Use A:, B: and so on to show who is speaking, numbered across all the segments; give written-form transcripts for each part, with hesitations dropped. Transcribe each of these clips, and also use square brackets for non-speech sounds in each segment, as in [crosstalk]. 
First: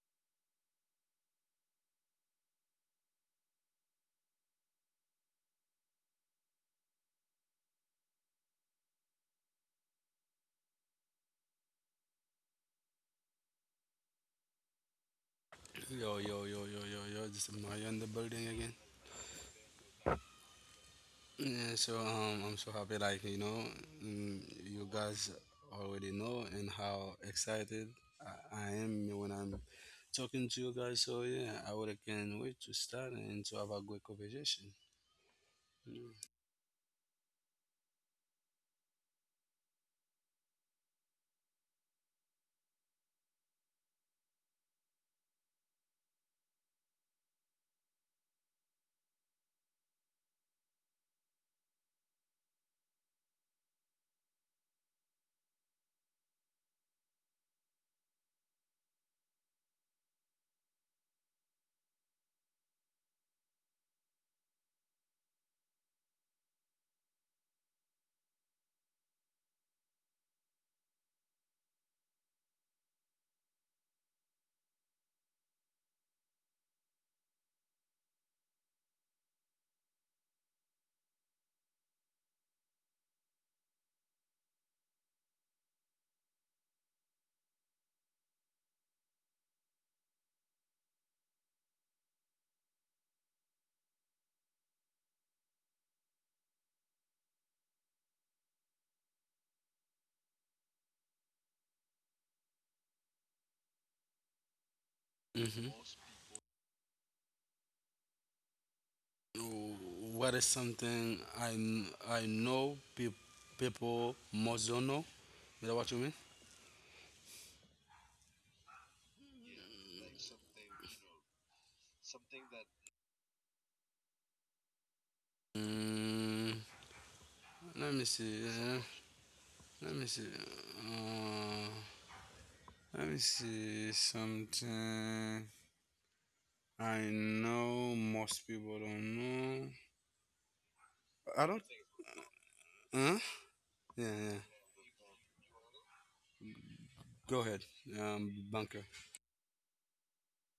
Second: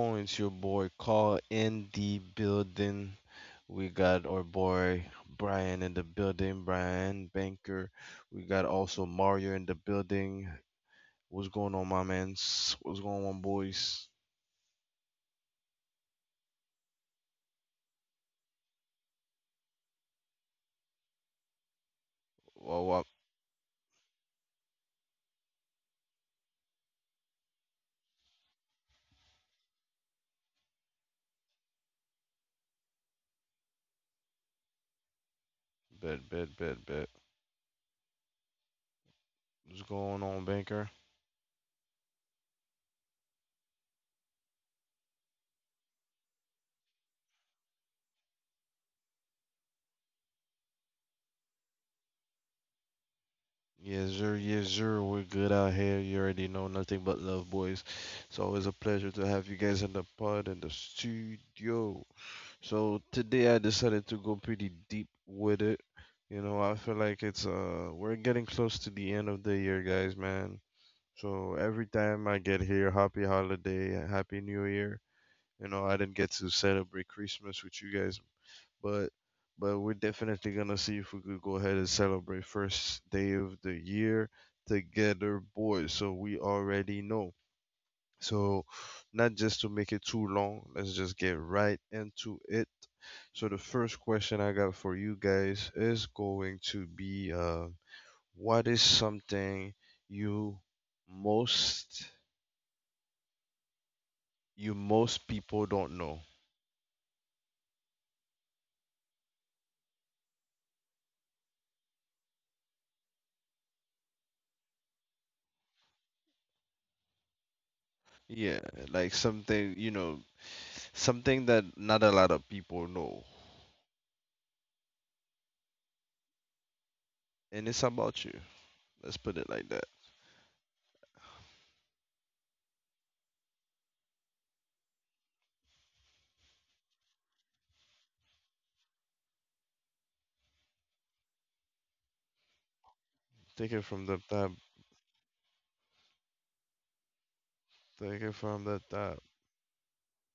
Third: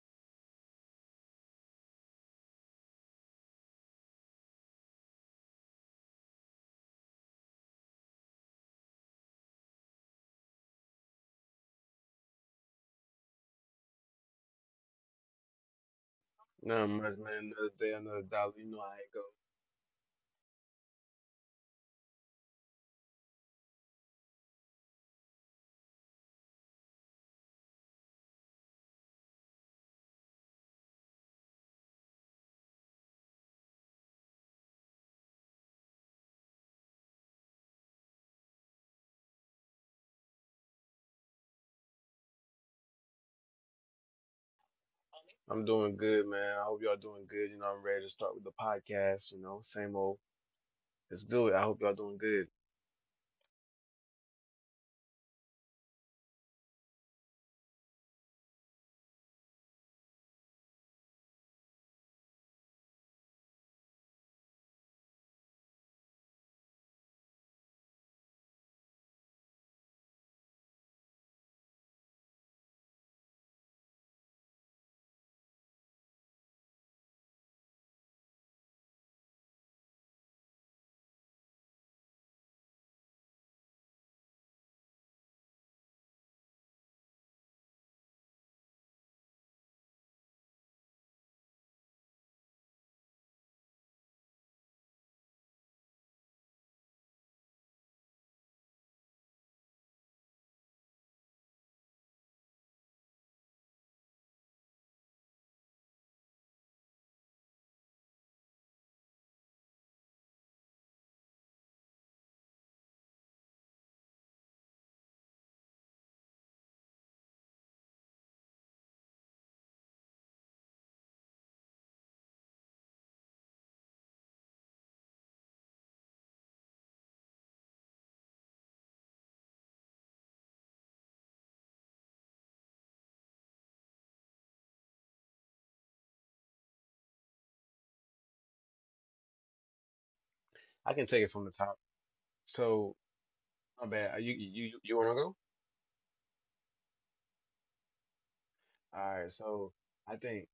A: on? It's your boy Carl in the building. We got our boy Brian in the building, Brian Banker. We got also Mario in the building. What's going on, my mans? What's going on, boys?
B: Not much,
C: Just
B: man.
C: is
B: Another
C: Mario
B: day,
C: in the
B: another
C: building
B: dollar. You
C: again.
B: know I ain't go.
C: Yeah, I'm so
A: What,
C: happy,
A: what?
C: you guys already know and how excited I am when I'm talking to you guys. So, yeah, I really can't wait to start and to have a good conversation.
A: Bet, bet, bet, bet. What's going on, Banker?
B: I'm doing good, man. I hope y'all doing good. You know, I'm ready to start with the podcast. You know, same old. Let's do it. I hope y'all doing good.
A: Yes, sir, yes, sir. We're good out here. You already know, nothing but love, boys. It's always a pleasure to have you guys in the pod, in the studio. So today I decided to go pretty deep with it. You know, I feel like it's we're getting close to the end of the year, guys, man. So every time I get here, happy holiday, happy new year. You know, I didn't get to celebrate Christmas with you guys, but but we're definitely gonna see if we could go ahead and celebrate first day of the year together, boys. So we already know. So, not just to make it too long, let's just get right into it. So, the first question I got for you guys is going to be what is something you most you most people
C: Mm-hmm.
A: don't know?
C: What is something I know people most don't know? Is that what you mean?
A: Yeah, like something, you know, something that not a lot of people know.
C: Mm,
A: And
C: Let me
A: it's
C: see.
A: about you. Let's put it like
C: Let me
A: that.
C: see. Uh, Let me see something I know most people don't know.
B: I can take it
C: I
B: from the
C: don't.
B: top. So,
C: Huh?
B: my
A: Take it
C: Yeah,
B: bad.
A: from
C: yeah.
B: You
A: the top.
B: you you want to go?
C: Go ahead,
A: Take it
C: bunker.
A: from the
B: All right.
A: top.
B: So, I think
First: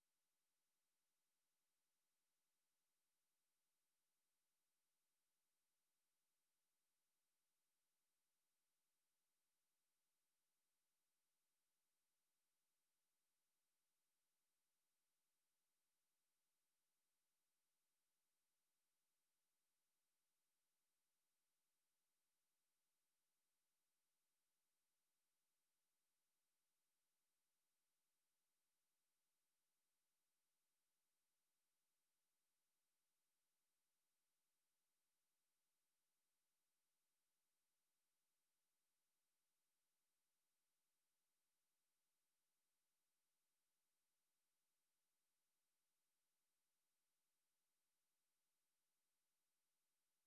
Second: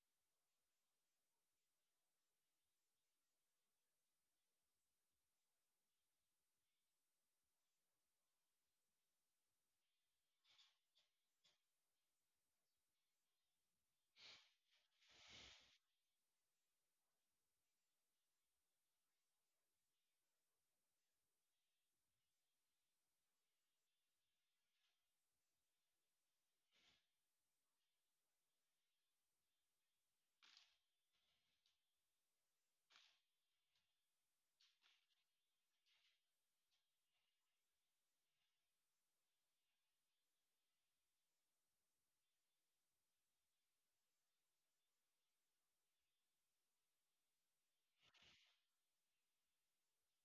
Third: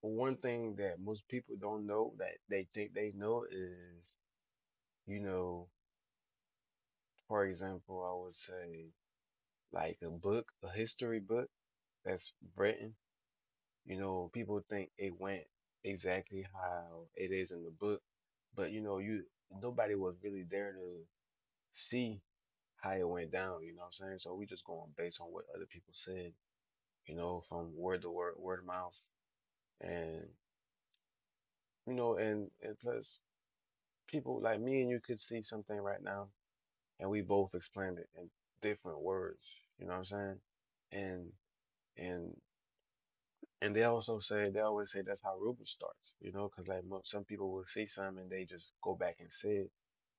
B: one thing that most people don't know that they think they know is, you know, for example, I would say like a book, a history book that's written. You know, people think it went exactly how it is in the book, but you know, you nobody was really there to see how it went down, you know what I'm saying? So we just going based on what other people said, you know, from word to word, word of mouth. And you know, and plus people like me and you could see something right now and we both explained it in different words, you know what I'm saying? And and And they also say, they always say that's how rumors starts, you know, because like some people will say something and they just go back and say it,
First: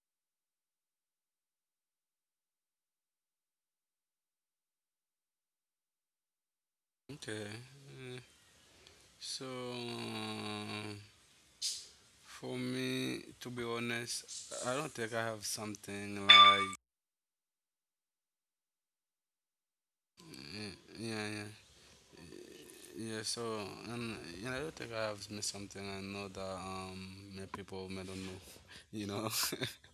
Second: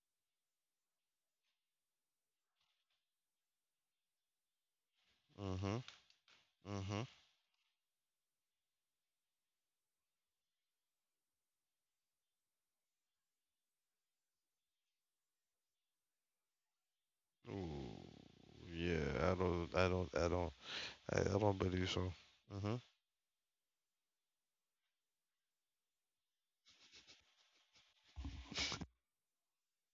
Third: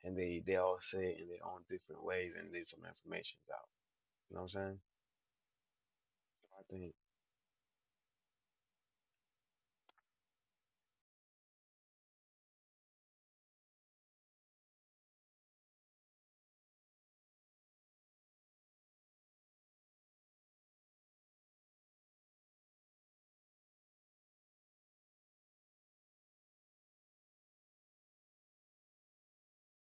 B: and they all say it in their own different ways, and there's some information's out. You know what I'm saying?
A: Mm-hmm.
B: So I think.
A: Mm-hmm.
C: Okay. uh, So for me, to be honest, I don't think I have something like
A: Ooh, yeah, I don't.
C: y-
A: I,
C: yeah,
A: I
C: yeah,
A: don't believe so. Mm-hmm.
C: yeah. So and you know, I don't think I have me something I know that me people may don't know. You know,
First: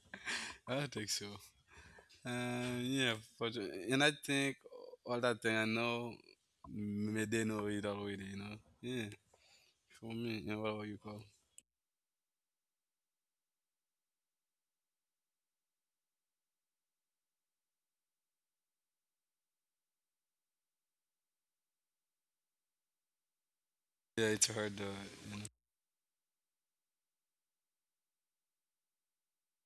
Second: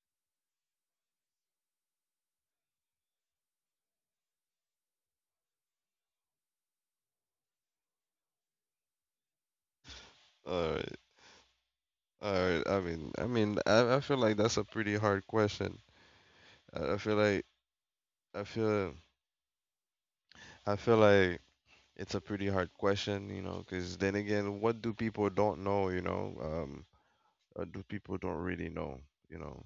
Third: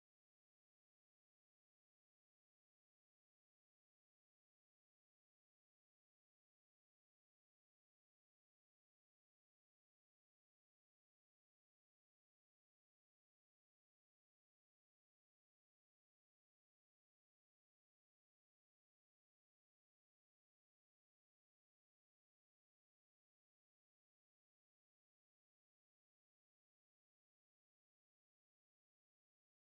C: [laughs] I don't think so. Yeah, for sure. And I think all that thing I know, may they know it already, you know. Yeah, for me. And
A: All
C: what
A: right,
C: you, call?
A: all right. I feel like that's a pretty hard question. I, I feel like I feel I feel like it's a pretty hard question, you know, because then
C: Yeah, it's
A: again,
C: hard
A: what do people
C: though.
A: don't know, you know, or do people don't really know, you know?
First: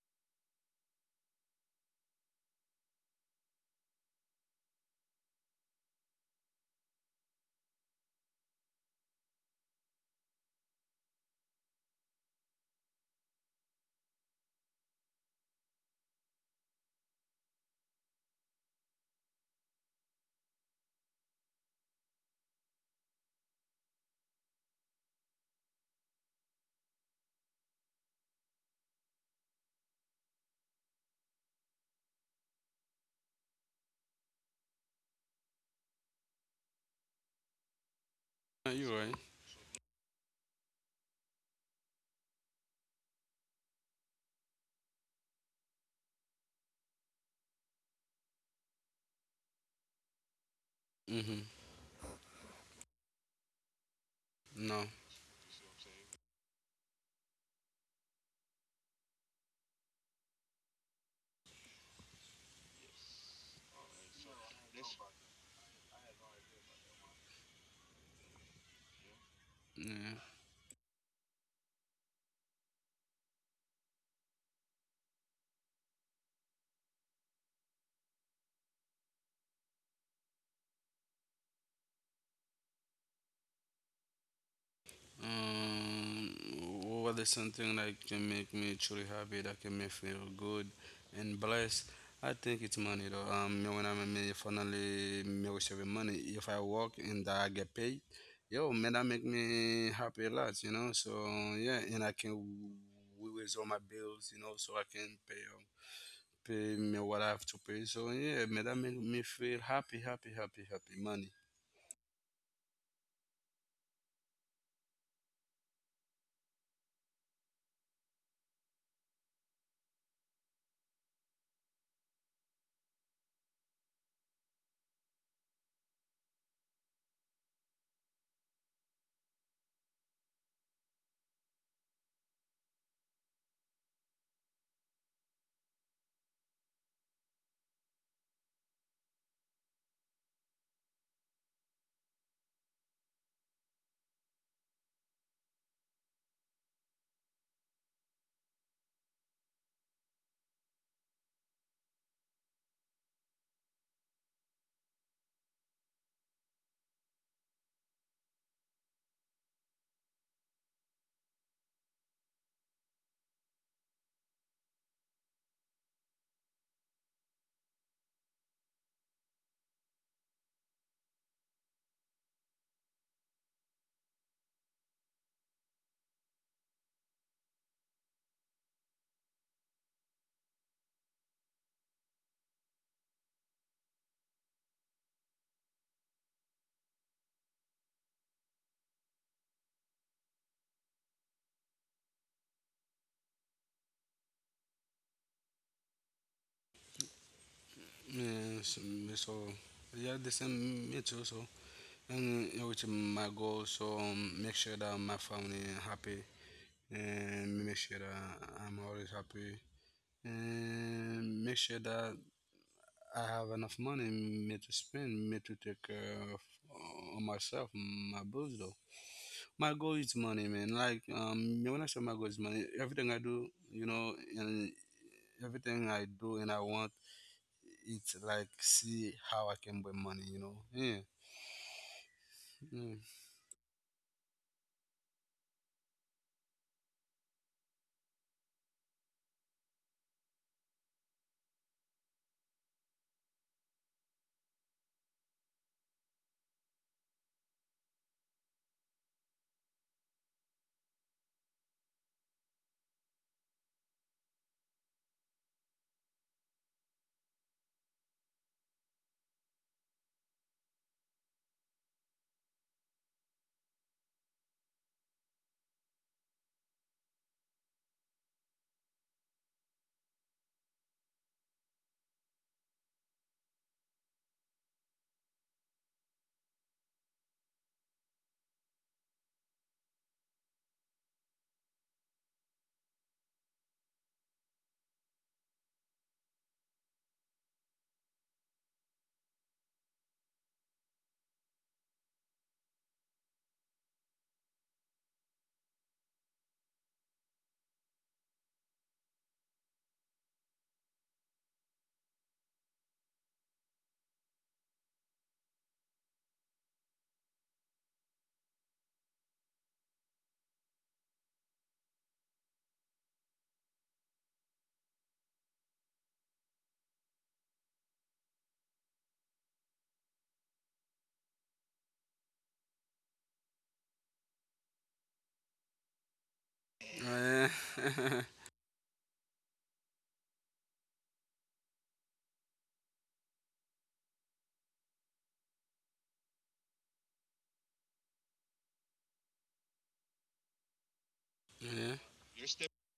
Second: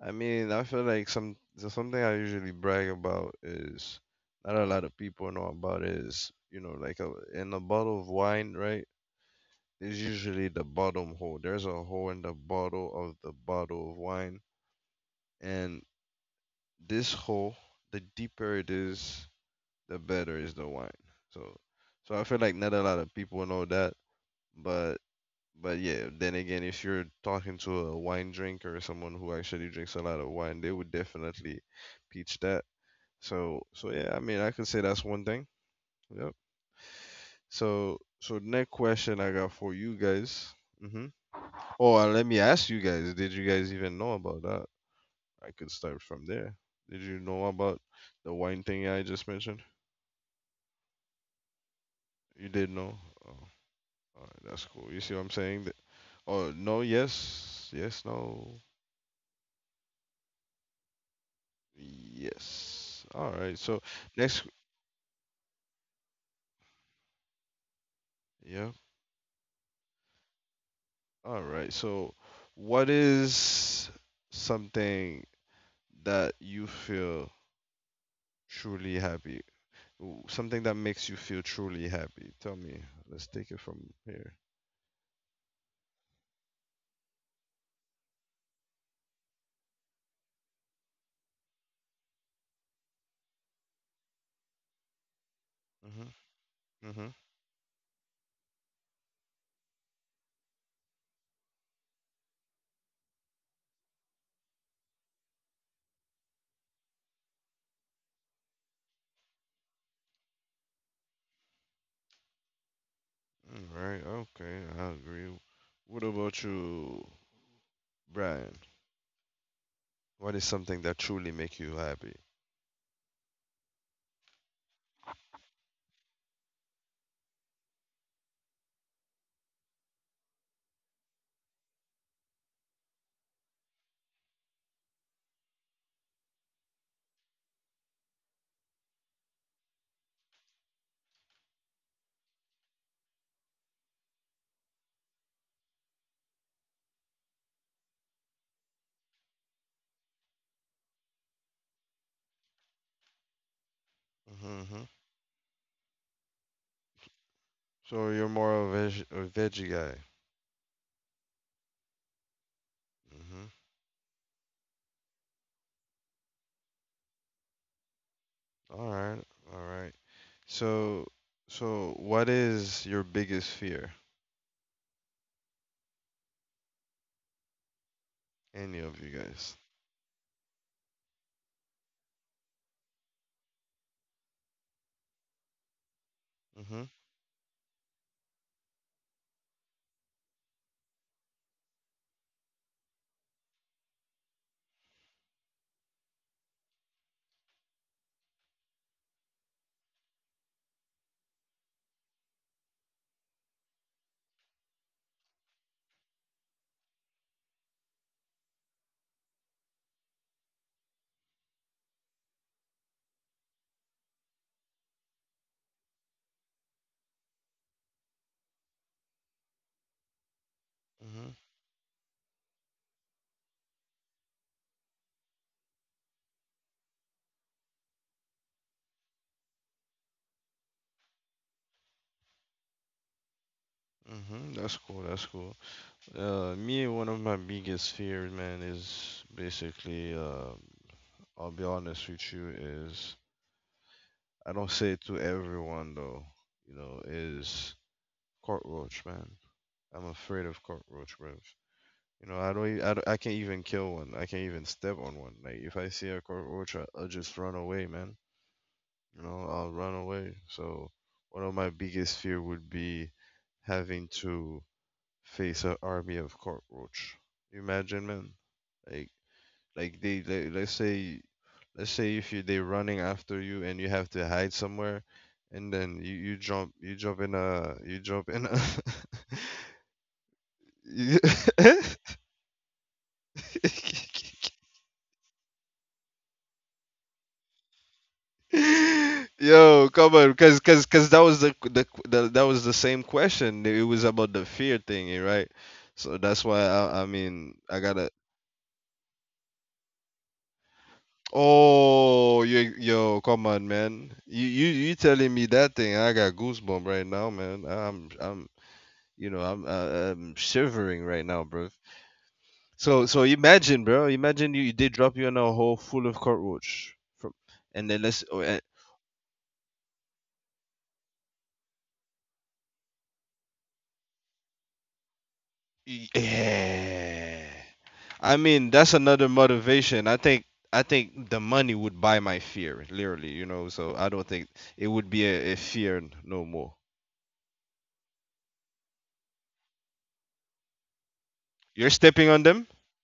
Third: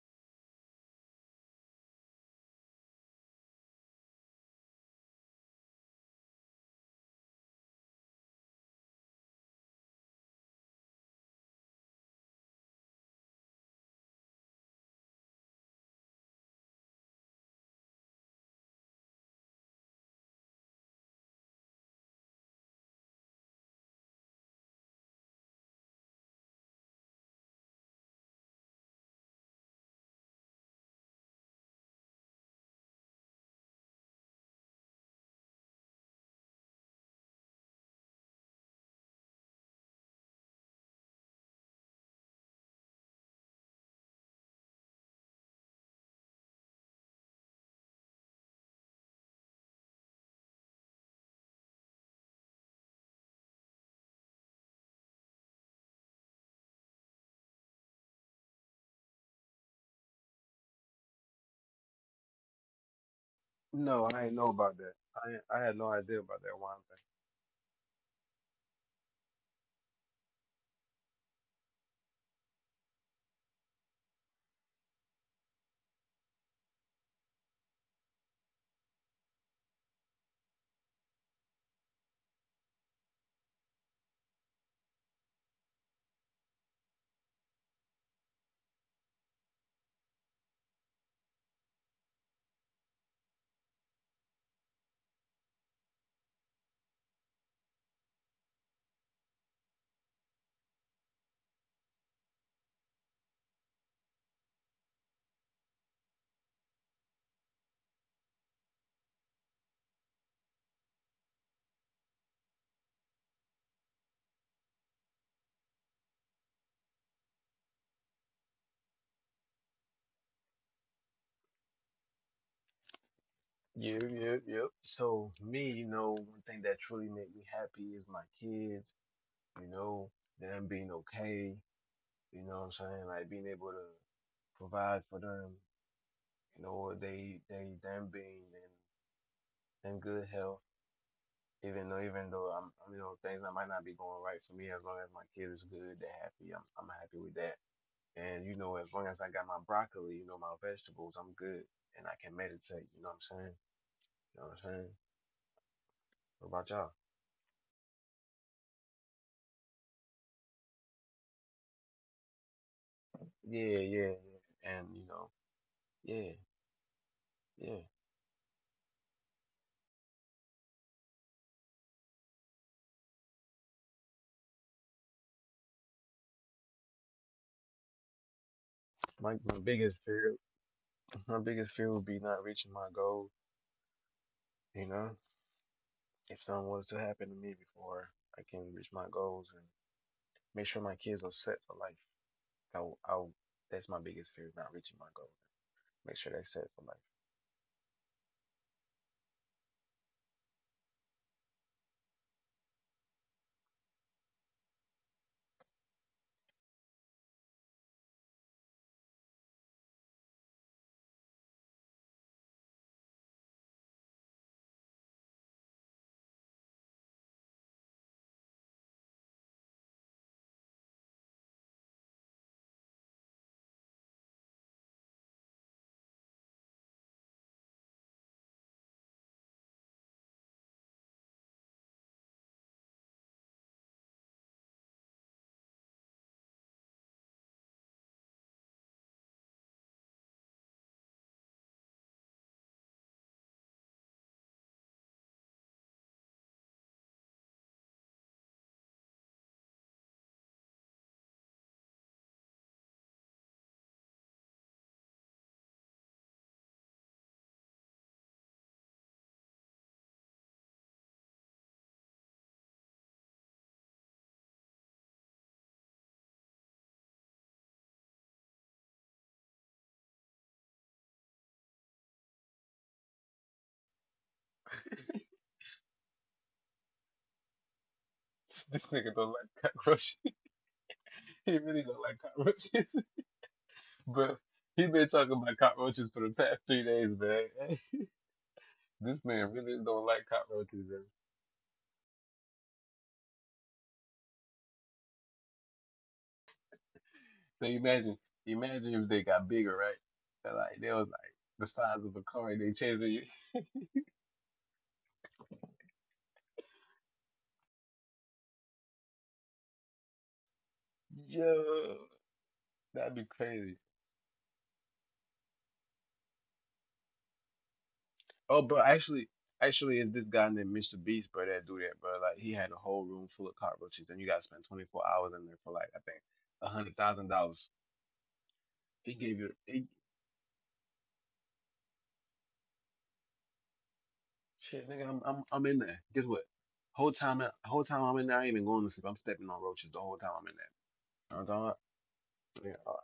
A: I mean, I feel like something I usually brag about is not a lot of people know about is, you know, like a, in a bottle of wine, right? Is usually the bottom hole. There's a hole in the bottle of wine, and this hole, the deeper it is, the better is the wine. So, so I feel like not a lot of people know that, but but yeah. Then again, if you're talking to a wine drinker or someone who actually drinks a lot of wine, they would definitely teach that. So yeah, I mean, I could say that's one thing. Yep. So next
C: Yeah, you're right.
A: question I got for you guys. Mm-hmm. Oh, and let me ask you guys, did you guys even know about that? I could start from there. Did you know about the wine thing I just mentioned?
C: Mm-hmm.
A: You did know? Oh, all right, that's
C: No.
A: cool. You see what I'm saying? Th- Oh, no, yes, yes, no, yes. All right, so
B: No, I ain't
A: next,
B: know about that. I had no idea about that one thing.
A: yeah.
C: Yeah.
A: All right, so what is something that you feel truly happy? W- Something that makes you feel truly happy. Tell me. Let's take it from here.
C: Um, what is something that can make me truly happy, that can make me feel good and blessed? I think it's money though. Me when I'm me finally me receiving money,
A: Mm-hmm.
C: if I work
A: Mm-hmm.
C: and I get paid, yo, man, that make me happy a lot, you know. So yeah, and I can raise all my bills, you know, so I can pay me what I have to pay. So yeah, man, that make me feel happy. Money.
A: Mm, right, okay, I agree. What about you, Brian? What is something that truly make you happy?
B: Yep, yep, yep. So me, you know, one thing that truly make me happy is my kids, you know, them being okay, you know what I'm saying? Like being able to provide for them, you know, what they them being and good health. Even though I'm, you know, things that might not be going right for me, as long as my kid is good, they're happy, I'm happy with that. And you know, as long as I got my broccoli, you know, my vegetables, I'm good, and I can meditate. You know what I'm saying? You know what I'm
A: Mm-hmm.
B: saying? What about y'all?
A: So you're more of a, veg- a veggie guy. Mm-hmm.
B: Yeah, yeah, yeah. And you know, yeah, yeah.
A: All right, all right. So, so, what is your biggest fear? Any of you
B: My
A: guys?
B: my biggest fear, my biggest fear would be not reaching my goal. You know, if something
A: Mm-hmm.
B: was to happen to me before I can reach my goals and make sure my kids are set for life. I'll, I'll, that's my biggest fear, is not reaching my goal. Make sure that's set for life.
C: Yeah, so yeah, the same me too. So and reaching my goal. So make sure that my family is happy, and make sure that I'm always happy, and make sure that I have enough money me to spend, me to take care of myself, my bills though. My goal is money, man.
A: Mm-hmm.
C: When I say my goal is money, everything I do, you know, and everything I do and I want, it's like see how I can buy money, you know. Yeah,
A: Mm-hmm. That's cool. That's cool. Me, one of my biggest fears, man, is basically, I'll be honest with you, is I don't say it to everyone though, you know, is cockroach, man. I'm afraid of cockroach, bro. You know, I don't, e- I don't, I can't even kill one. I can't even step on one. Like if I see a cockroach, I'll just run away, man. You know, I'll run away. So one of my biggest fear would be having to face an army of cockroach. You imagine, man? Like like they let's say if you they're running after you and you have to hide somewhere and then you, you jump in a
B: [laughs] This nigga don't
A: [laughs]
B: like cockroaches. [laughs]
A: you-
B: He really don't like cockroaches. [laughs] But he been talking about cockroaches for the past 3 days, man. [laughs] This
A: [laughs]
B: man really
A: Yo,
B: don't
A: come
B: like
A: on,
B: cockroaches, man.
A: 'cause that was the that was the same question. It was about the fear thing, right? So that's why I mean
B: So
A: I gotta.
B: imagine if they got bigger, right? They was like the size of a
A: Oh,
B: car and they
A: you,
B: chasing
A: yo,
B: you.
A: come on, man. You telling me that thing? I got goosebump right now, man. You know, I'm am shivering right
B: [laughs]
A: now, bro.
B: Yo,
A: So
B: that'd
A: so
B: be crazy.
A: imagine, bro. Imagine you they drop you in a hole full of cockroach from, and then let's. Oh,
B: Oh, bro, actually, it's this guy named Mr. Beast, bro, that do that, bro. Like, he had a whole room full of cockroaches, and you got to spend 24 hours in there for like, I think, a hundred thousand
A: Yeah.
C: yeah,
B: dollars.
A: I mean, that's
B: He
A: another
B: gave you, he,
A: motivation. I think the money would buy my fear, literally. You know, so I don't think
B: shit,
A: it
B: nigga,
A: would be a
B: I'm in
A: fear
B: there.
A: n-
B: Guess what?
A: no more.
B: Whole time I'm in there, I ain't even going to sleep. I'm stepping on roaches the whole time I'm in there. You know what I'm
A: You're
C: yeah.
B: talking
A: stepping on them,
B: about?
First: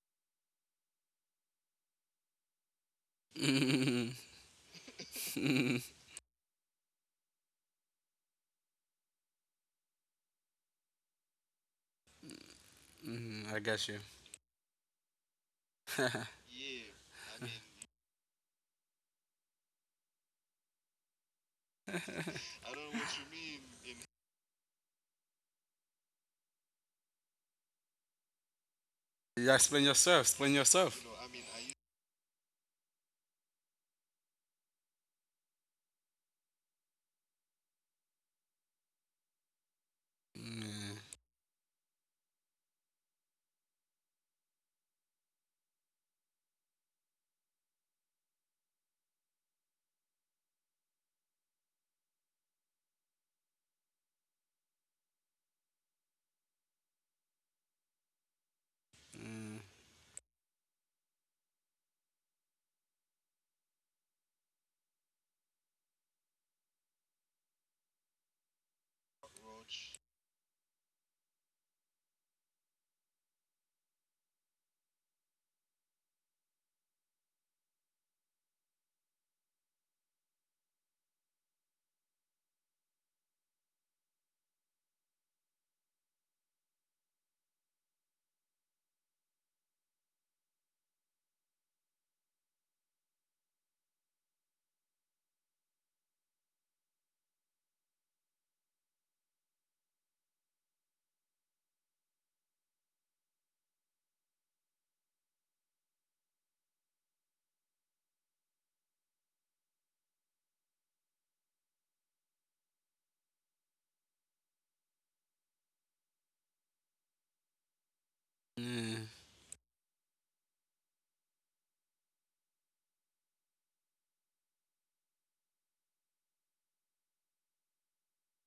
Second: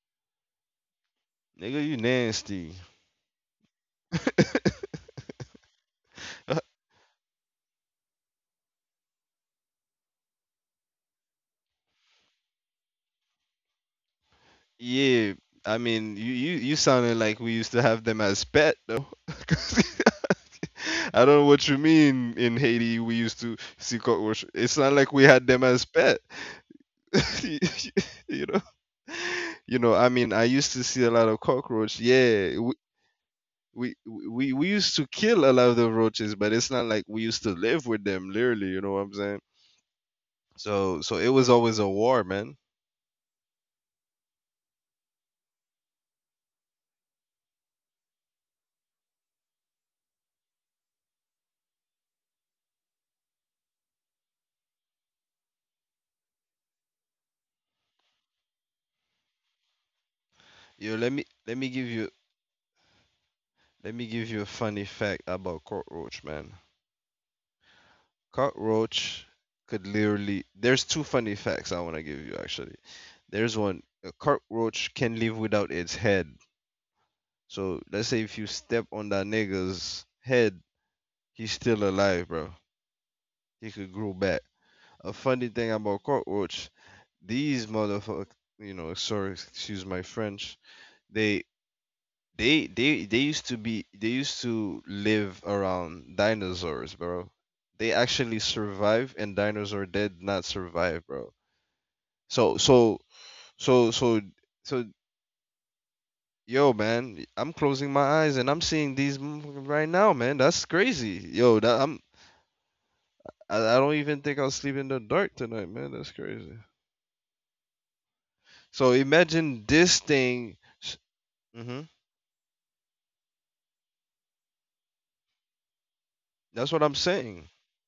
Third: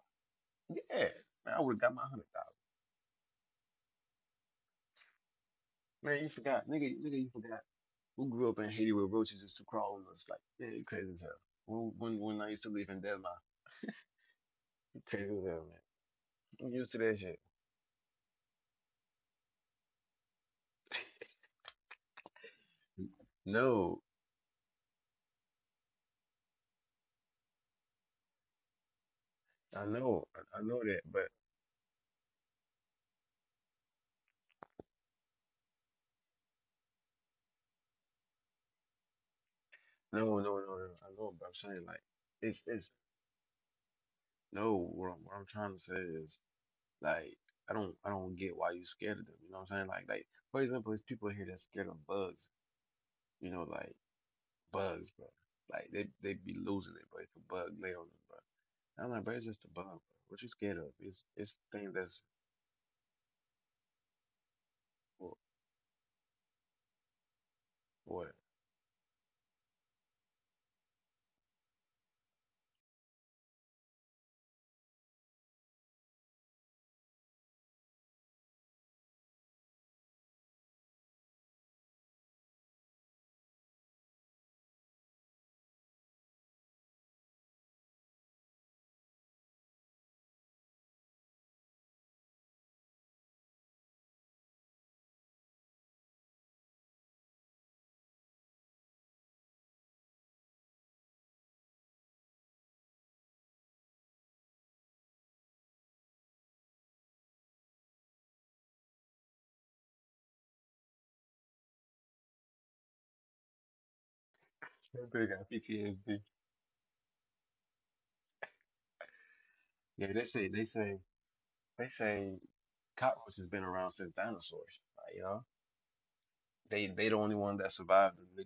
B: Nigga, yeah, man, I would
A: nigga.
B: have
A: You
B: got my 100,000.
A: nasty.
C: [laughs] yeah. [laughs] Mm,
B: Man, you forgot,
A: [laughs]
B: nigga, you forgot. Who grew up in Haiti with roaches used to crawl on us? Like, man, you crazy as hell. When I used to live in Denmark,
C: I got you.
B: you crazy as hell, man.
A: Yeah, I
B: I'm used to
A: mean,
B: that shit.
A: you sounded like we used to have them as pet though. [laughs] 'Cause [laughs] I don't know what you mean, in Haiti. We
B: No,
A: used to see cockroach. It's not like we had them as pet. [laughs] you know,
C: You. Explain yourself.
A: you know.
C: Explain
B: I
A: I
B: know
A: mean, I
B: that,
C: yourself.
B: but
A: used to see a lot of cockroach. Yeah, we we we used to kill a lot of the roaches, but it's not like we used to live with them. Literally, you know what I'm saying?
B: no,
C: Mm,
B: I know, but
A: So
B: I'm
A: so it
B: saying
A: was
B: like
A: always a
B: it's
A: war,
B: it's
A: man.
B: no. What I'm trying to say is like I don't get why you scared of them. You know what I'm saying? Like for example, there's people here that's scared of bugs. You know, like bugs, bro. Like they be losing it, but if a bug lay on them, bro. And I'm like, bro, it's
C: mm,
B: just a bug, bro. What you scared of? It's
A: Yo, let
B: it's
A: me let
B: things
A: me give
B: that's
A: you Let me give you a funny
B: what
A: fact about cockroach, man.
B: what.
A: Cockroach could literally. There's two funny facts I want to give you actually. There's one. A cockroach can live without its head. So let's say if you step on that nigga's head, he's still alive, bro. He could grow back. A funny thing about cockroach, these motherfuckers, you know, sorry, excuse my French. They they they used to be they used to live around dinosaurs, bro. They actually survived and dinosaur did not survive, bro. So so so so so yo man, I'm closing my eyes and I'm seeing these motherfuckers right now, man. That's crazy. Yo, that I'm I don't even
B: That
A: think I'll
B: bitch got
A: sleep in the dark
B: PTSD.
A: tonight, man. That's crazy.
C: mm.
A: So
B: Yeah, they
A: imagine
B: say they
A: this
B: say.
A: thing.
B: They say
A: Mm-hmm.
B: cockroaches has been around since dinosaurs. Like, you know, they the
A: That's
B: only
A: what I'm
B: one that
A: saying.
B: survived.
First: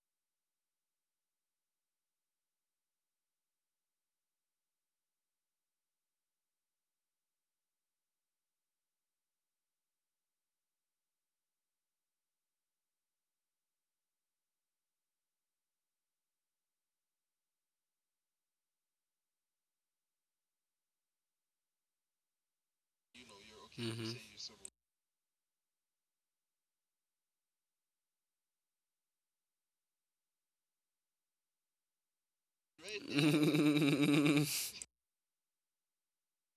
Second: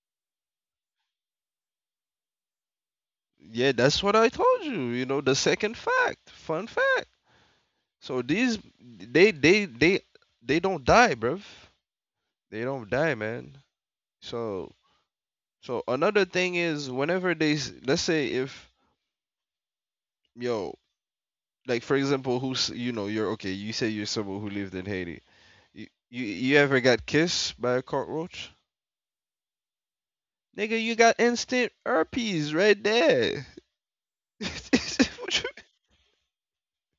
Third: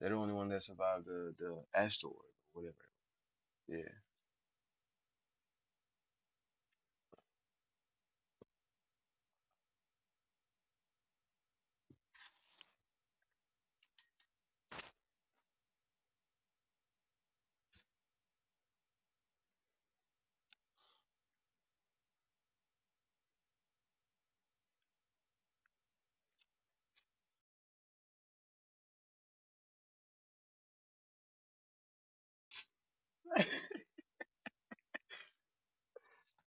B: They're the only one that survived the asteroid or whatever.
A: Yeah,
B: Yeah.
A: that's what I told you. You know, the second fact. Fun fact. So these they don't die, bruv. They don't die, man. So so another thing is whenever they s- let's say if yo, like for example, who's you know you're okay, you say you're
C: to,
A: someone
C: Mhm.
A: who lived in Haiti. You ever got kissed by a cockroach? Nigga, you got instant herpes right there.
B: [laughs]
A: [laughs]
C: now,
A: What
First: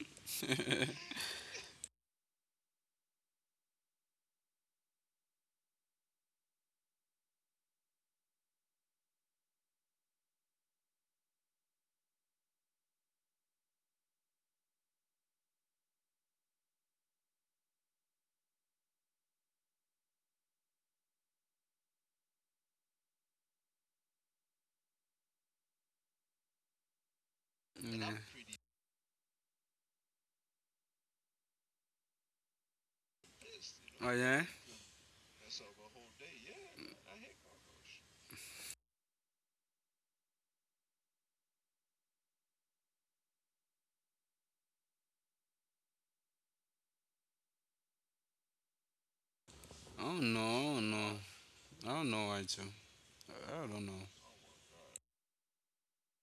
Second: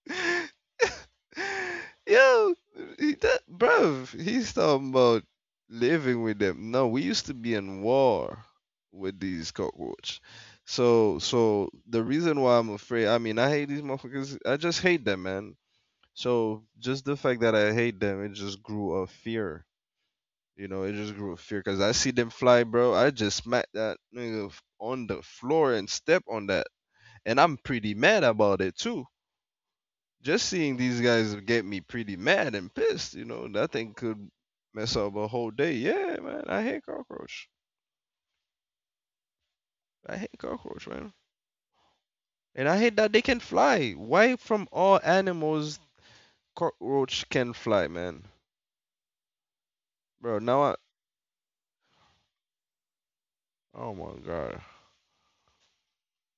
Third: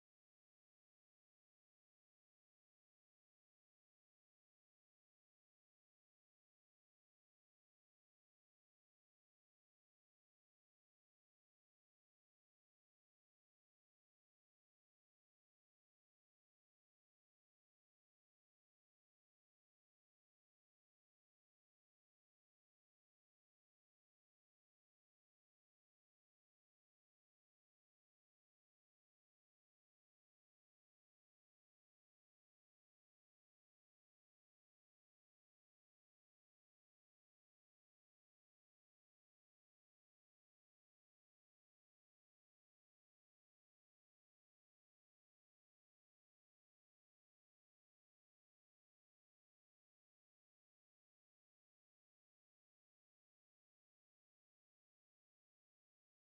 A: you-
C: [laughs]
A: Yo, he that bruv, he's talking about living with them. No, we used to be in war with these cockroach. So so the reason why I'm afraid, I mean I hate these motherfuckers, I just hate them, man. So just the fact that I hate them, it just grew a fear. You know, it just grew a fear because I see them fly, bro. I just smack that nigga f- on the floor and step on that. And I'm pretty
C: and
A: mad
C: Mm.
A: about it too, just seeing these guys get me pretty mad and pissed. You know, that thing
C: know? Oh
A: could
C: yeah?
A: mess up a whole day. Yeah, man, I hate cockroach. I hate cockroach, man, and I hate that they can fly. Why from all animals cockroach can fly, man?
C: Oh
A: Bro, now I
C: no, no. I don't know. Why too. I
A: oh
C: don't
A: my
C: know.
A: god,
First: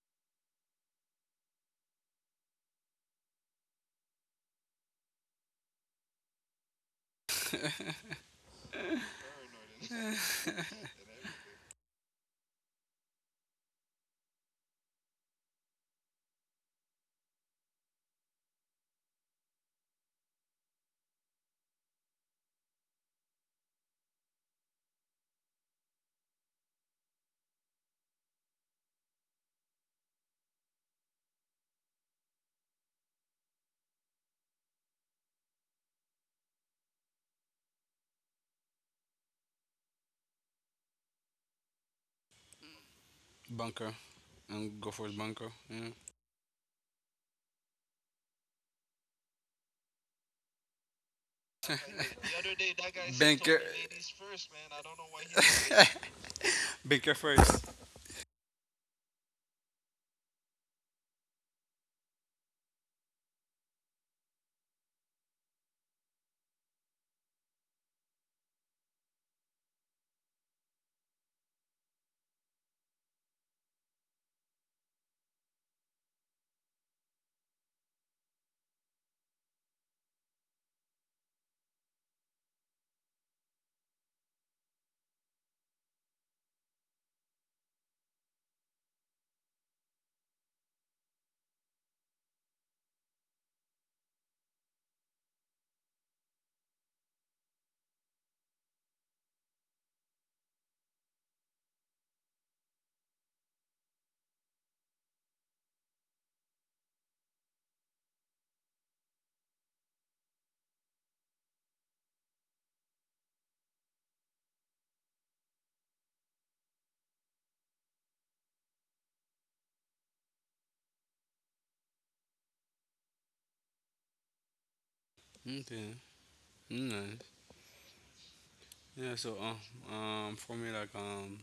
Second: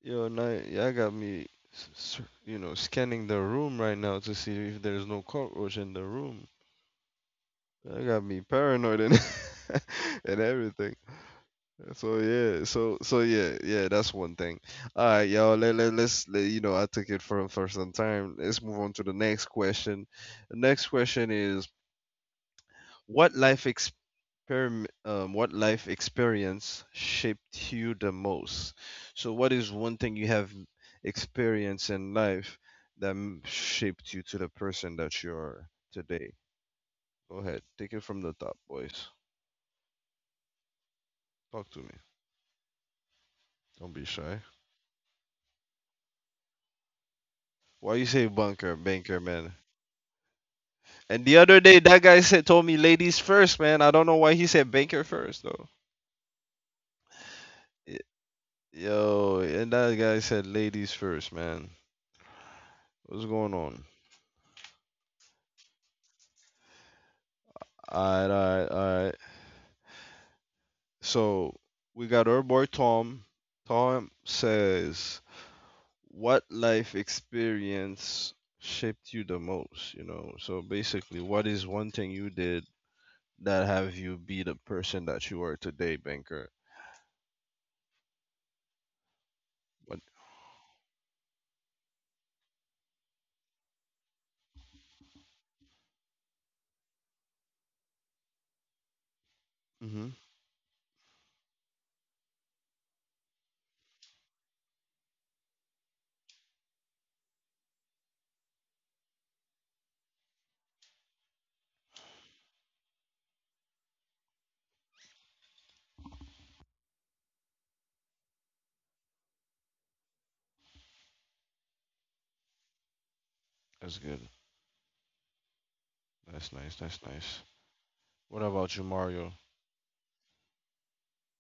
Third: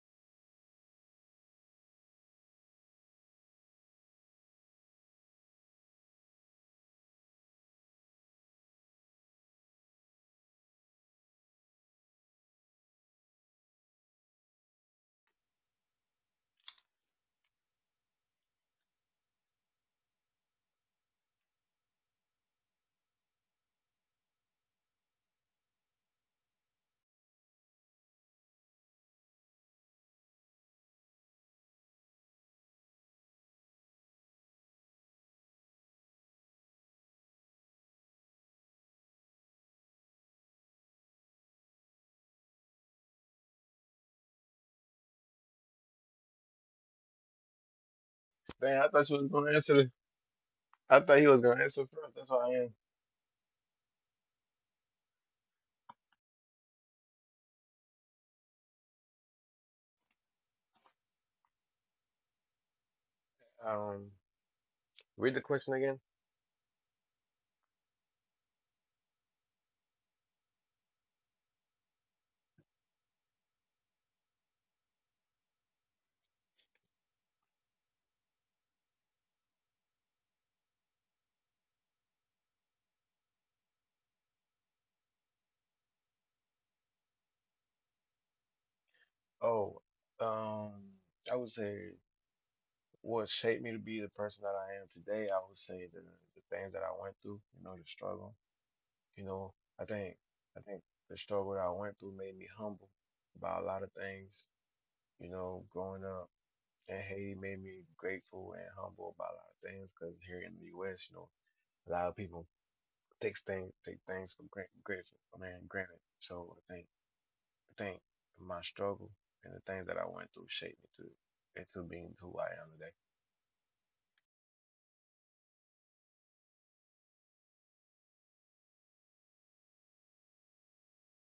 A: yo, now y'all got me, s- s- you know, scanning the room right now to see if there's no cockroach in the room. That got me paranoid and [laughs] and everything.
C: [laughs]
A: So yeah, that's one thing. All right, y'all. Let's, you know, I took it for some time. Let's move on to the next question. The next question is what life experiment what life experience shaped you the most? So what is one thing you have experienced in life that m- shaped you to the person that you are today? Go ahead, take it from the top, boys. Talk to me. Don't
C: bunker.
A: be shy.
C: And go for his bunker. Yeah.
A: Why you say bunker,
B: Man, I thought you
A: banker,
B: was gonna
A: man?
B: answer. I thought he
A: And the
B: was gonna
A: other day,
B: answer
A: that
B: first.
A: guy
B: That's
A: said told
B: why.
A: me
C: [laughs]
A: ladies
C: Banker.
A: first, man. I don't know
C: [laughs] told
A: why he said banker first though.
C: [laughs] it. Banker first.
A: Y- Yo, and that guy said ladies first, man. What's going
B: I am.
A: on?
B: Read the question again.
A: All right, all right, all right. So we got our boy Tom. Tom says, "What life experience shaped you the most?" You know. So basically, what is one thing you did that have you be the person that you are today, banker?
B: Oh,
A: What?
B: um, I would say what shaped me to be the person that I am today. I would say the things that I went through. You know, the struggle. You know, I
A: Mhm.
B: think I think the struggle that I went through made me humble about a lot of things. You know, growing up in Haiti made me grateful and humble about a lot of things because here in the U.S., you know, a lot of people take things for granted, granted. So I think my struggle and the things that I went through shaped me to into being who I am
A: That's good.
C: Okay.
A: That's nice. That's
C: Mm.
A: nice. What about you, Mario?
C: For me,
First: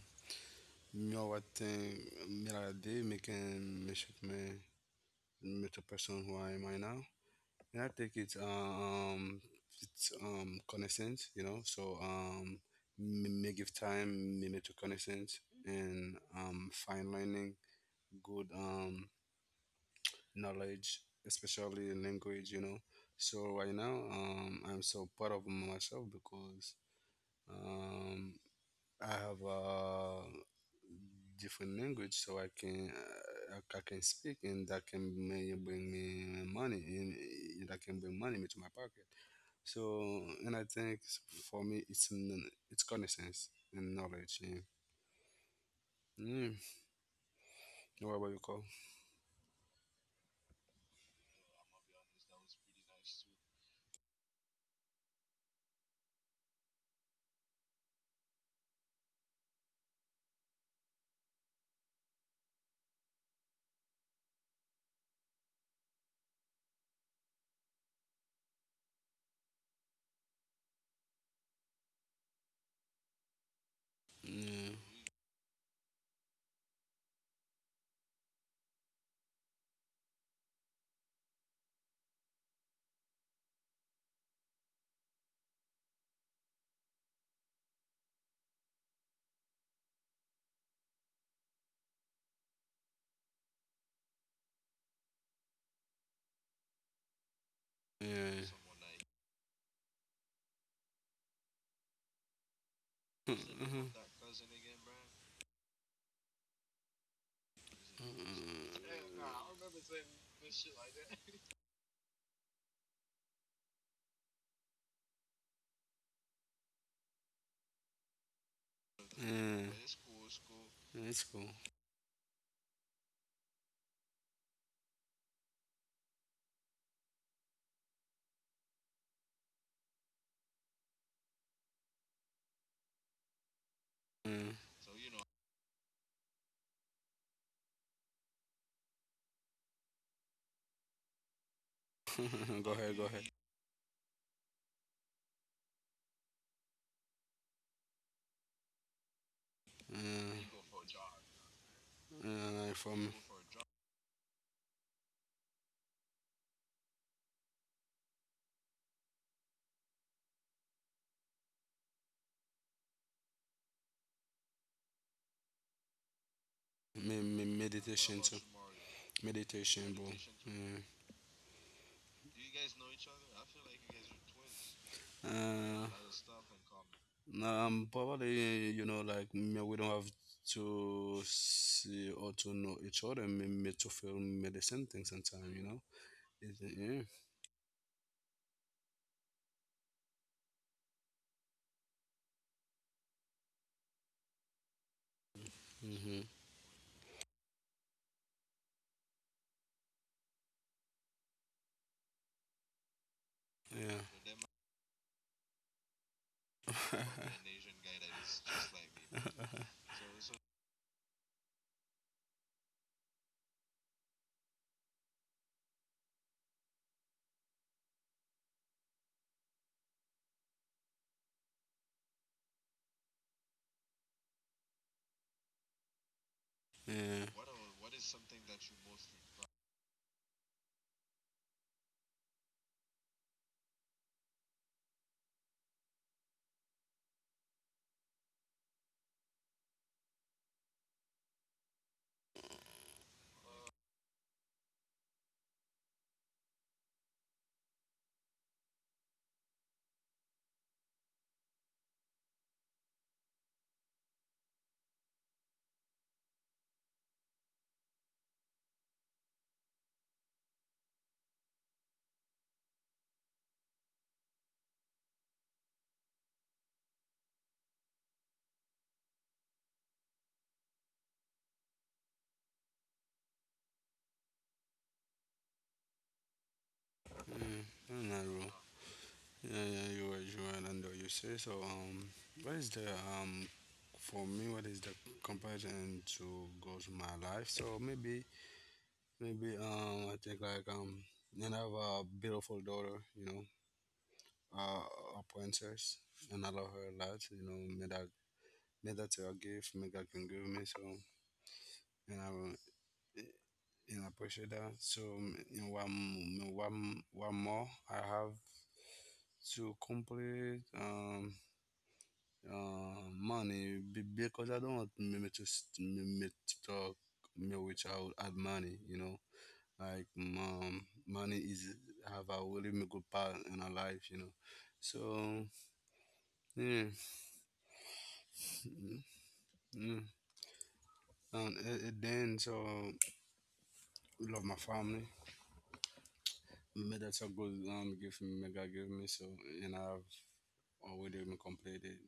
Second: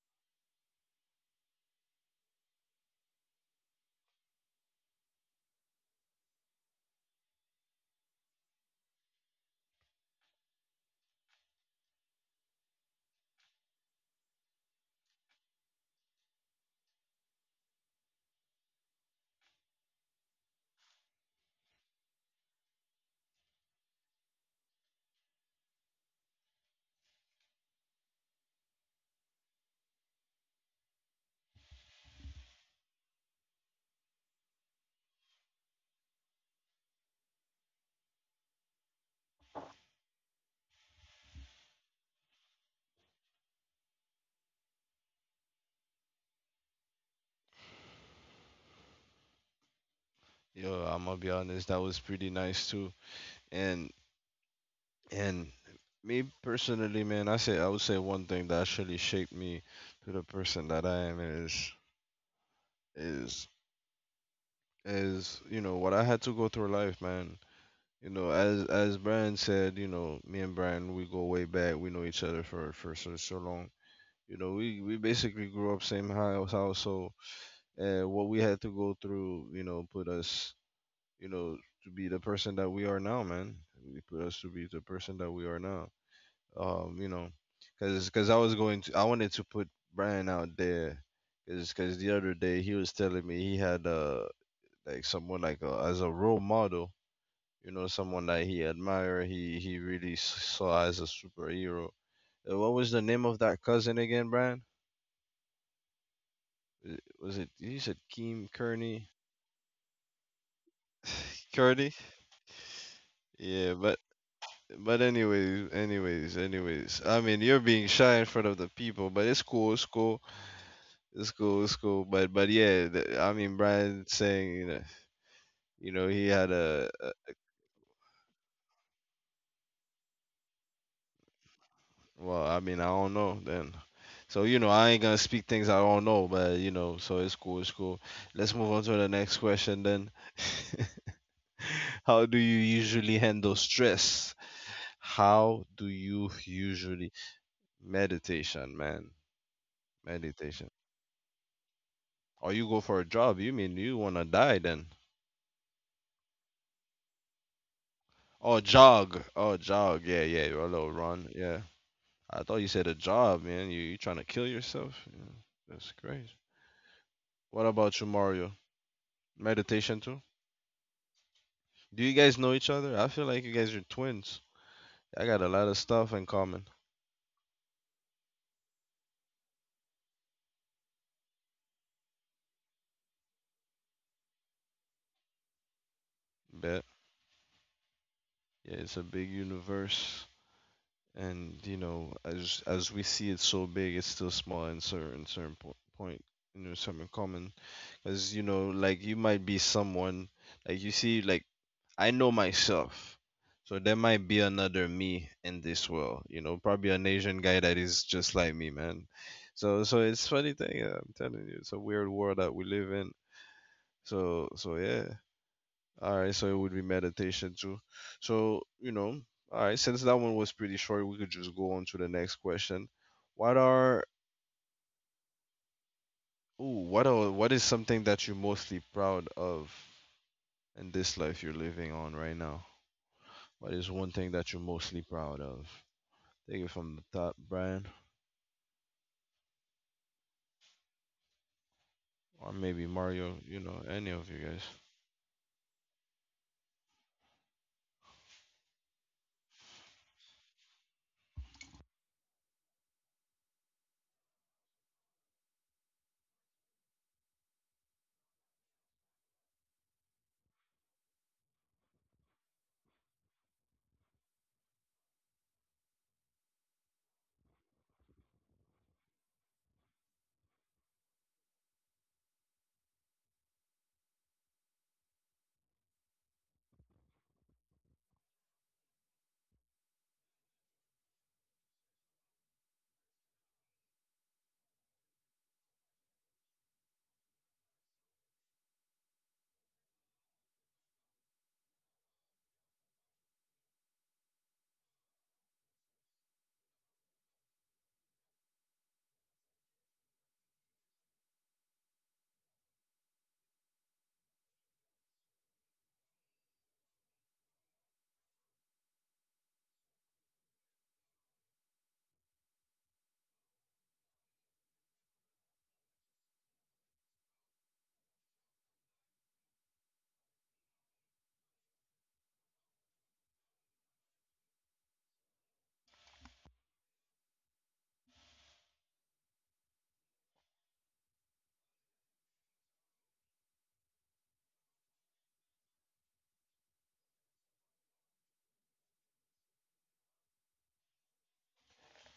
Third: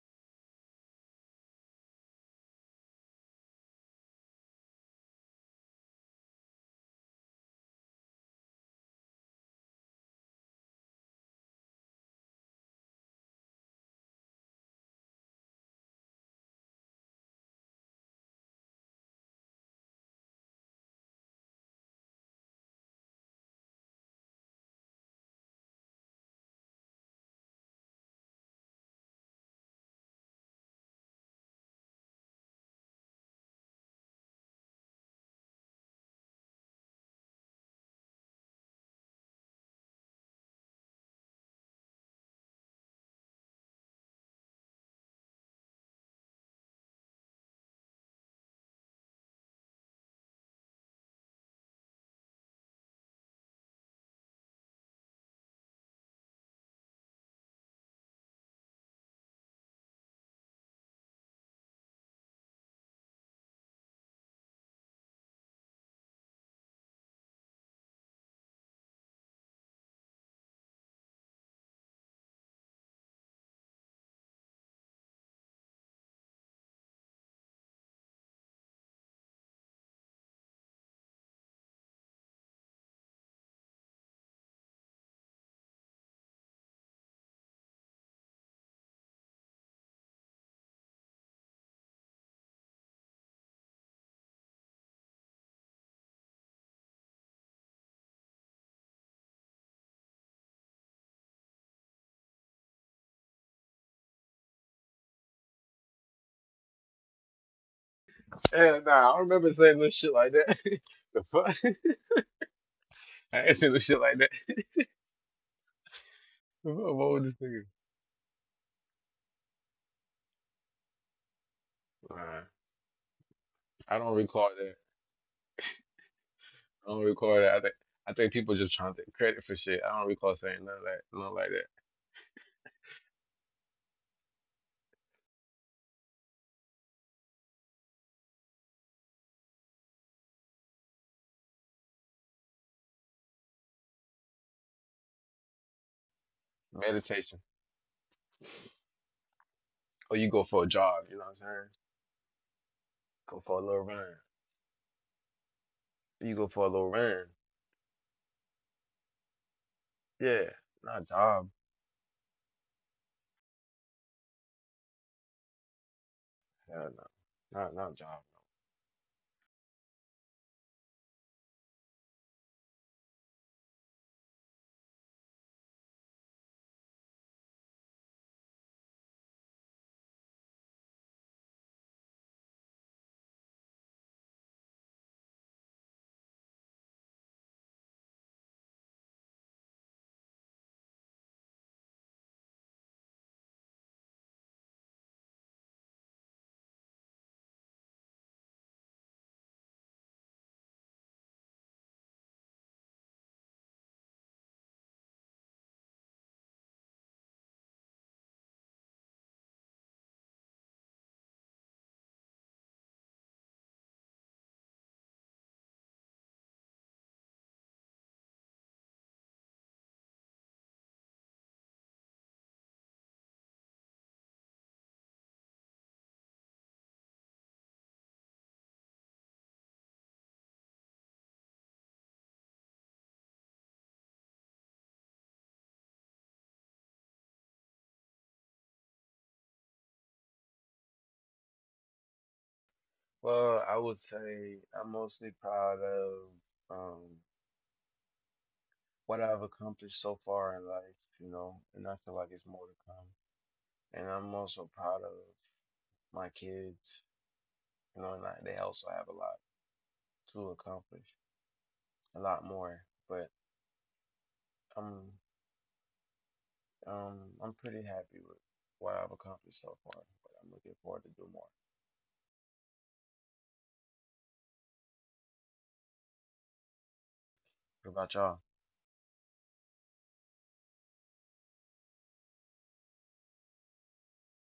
C: you know what thing, me like a day making me shape me me the person who I am right now, and I think it's connaissance, you know. So me, me give time me to connaissance and fine learning, good knowledge, especially in language, you know. So right now, I'm so proud of myself because um, I have uh, different language so I can I can speak and that can may bring me money and that can bring money into my pocket. So and I think for me it's it's common sense and knowledge. Yeah. Mm. What about you, Cole?
A: Yo, I'm gonna be honest, that was pretty nice too. And and me personally, man, I would say one thing that actually shaped me to the person that I am is is you know what I had to go through life, man. You know, as Brian said, you know, me and Brian we go way back. We know each other for so long. You know,
C: Yeah.
A: we basically grew up same house, so what we had to go through, you know, put us you know, to be the person that we are now, man. He put us to be the person that we are now. You know, cause, cause I I wanted to put Brian out there, is, cause the other day he was telling me he had like someone like a, as a role model, you know, someone that
C: Yeah.
A: he admired, he saw as a superhero. What was the name of that cousin
C: [laughs]
A: again, Brian? Was it you said Keem
B: today.
C: Mhm.
B: And
A: Kearney?
B: nah, I don't remember saying no shit like that. [laughs] The
A: [sighs] [laughs]
B: fuck,
A: Kearney?
B: [laughs] I ain't saying
A: Yeah,
B: no shit
A: but
B: like that. [laughs]
A: But anyways, anyways,
B: What fuck
A: anyways.
B: wrong with
A: I
B: this
A: mean,
B: nigga?
A: you're being shy in front of the people, but
C: Yeah. Yeah, it's cool.
A: it's cool.
B: Nah,
A: But yeah, the, I mean,
B: I don't
A: Brian
B: recall
A: saying
B: that.
A: you know, he had
B: I don't recall
A: a
B: that. I think people just trying to take credit for shit. I don't recall saying nothing like that.
A: well, I mean, I don't know then.
C: Yeah.
A: So you know, I ain't gonna speak things I don't know, but you know, so it's cool. Let's move on to the next question then. [laughs] How do you
C: [laughs] Go ahead. Go
A: usually
C: ahead.
A: handle stress? How do you usually
B: Meditation.
A: Meditation, man?
B: Or
C: Yeah.
B: you go for a
A: Meditation.
B: jog, you know what I'm saying?
A: Oh, you go for a
C: From
B: Go
A: job.
B: for
A: You
B: a little
A: mean you
B: run.
A: wanna die then?
B: You go for a little run.
A: Oh, jog. Oh, jog. Yeah,
B: Yeah,
A: yeah. A little
B: not
A: run.
B: job.
A: Yeah. I thought you said a job, man. You trying to kill yourself? Yeah, that's crazy.
B: Hell no.
A: What
B: Not
A: about you,
B: job.
C: meditation too.
A: Mario? Meditation
C: Meditation, bro.
A: too? Do you guys know each other? I feel like you guys are twins. I
C: Yeah.
A: got a lot of stuff in common.
C: Nah, Probably you know, like me, we don't have to see or to know each other. Me, me to feel medicine things sometimes, you know. Is it?
A: Bet.
C: Yeah.
A: Yeah, it's a big universe, and you know, as we see it so big, it's still small in point.
C: Mm-hmm.
A: You know, some common as you know, like you might be someone like you see, like I know myself. So there
C: Yeah.
A: might be another me in this world, you know, probably an Asian guy that
C: [laughs]
A: is just like me, man.
C: yeah.
A: So so it's funny thing, I'm telling you, it's a weird world that we live in. So so yeah. All right, so it would be meditation too. So, you know, all right, since that one was pretty short, we could just go on to the next question. What are ooh, what are
C: Yeah.
A: what is something that you're mostly proud of, and this life you're living on right now? What is one thing that you're mostly proud of? Take it from the top, Brian, or maybe Mario,
B: Well,
A: you
B: I
A: know,
B: would
A: any of you
B: say
A: guys.
B: I'm mostly proud of um what I've accomplished so far in life, you know, and I feel like it's more to come. And I'm also proud of my kids, you know, and they also have a lot to accomplish, a lot more. But I'm um I'm pretty happy with what I've accomplished so far. But I'm looking forward to do more.
C: I
B: What about
C: don't
B: y'all?
C: know, bro. Yeah, yeah, you were Joanne and you say so. What is the um for me? What is the comparison to go to my life? So maybe I think and I have a beautiful daughter, you know, uh, a princess, and I love her a lot. You know, may that's a gift, may God can give me. So and I will, you know, appreciate that. So you know, one more I have to complete. Money because I don't want me to me to talk me which I would add money. You know, money is have a really good part in our life. You know, so yeah, [laughs] yeah. And then so love my family. Me that's a good gift me God give me so and I've already been completed.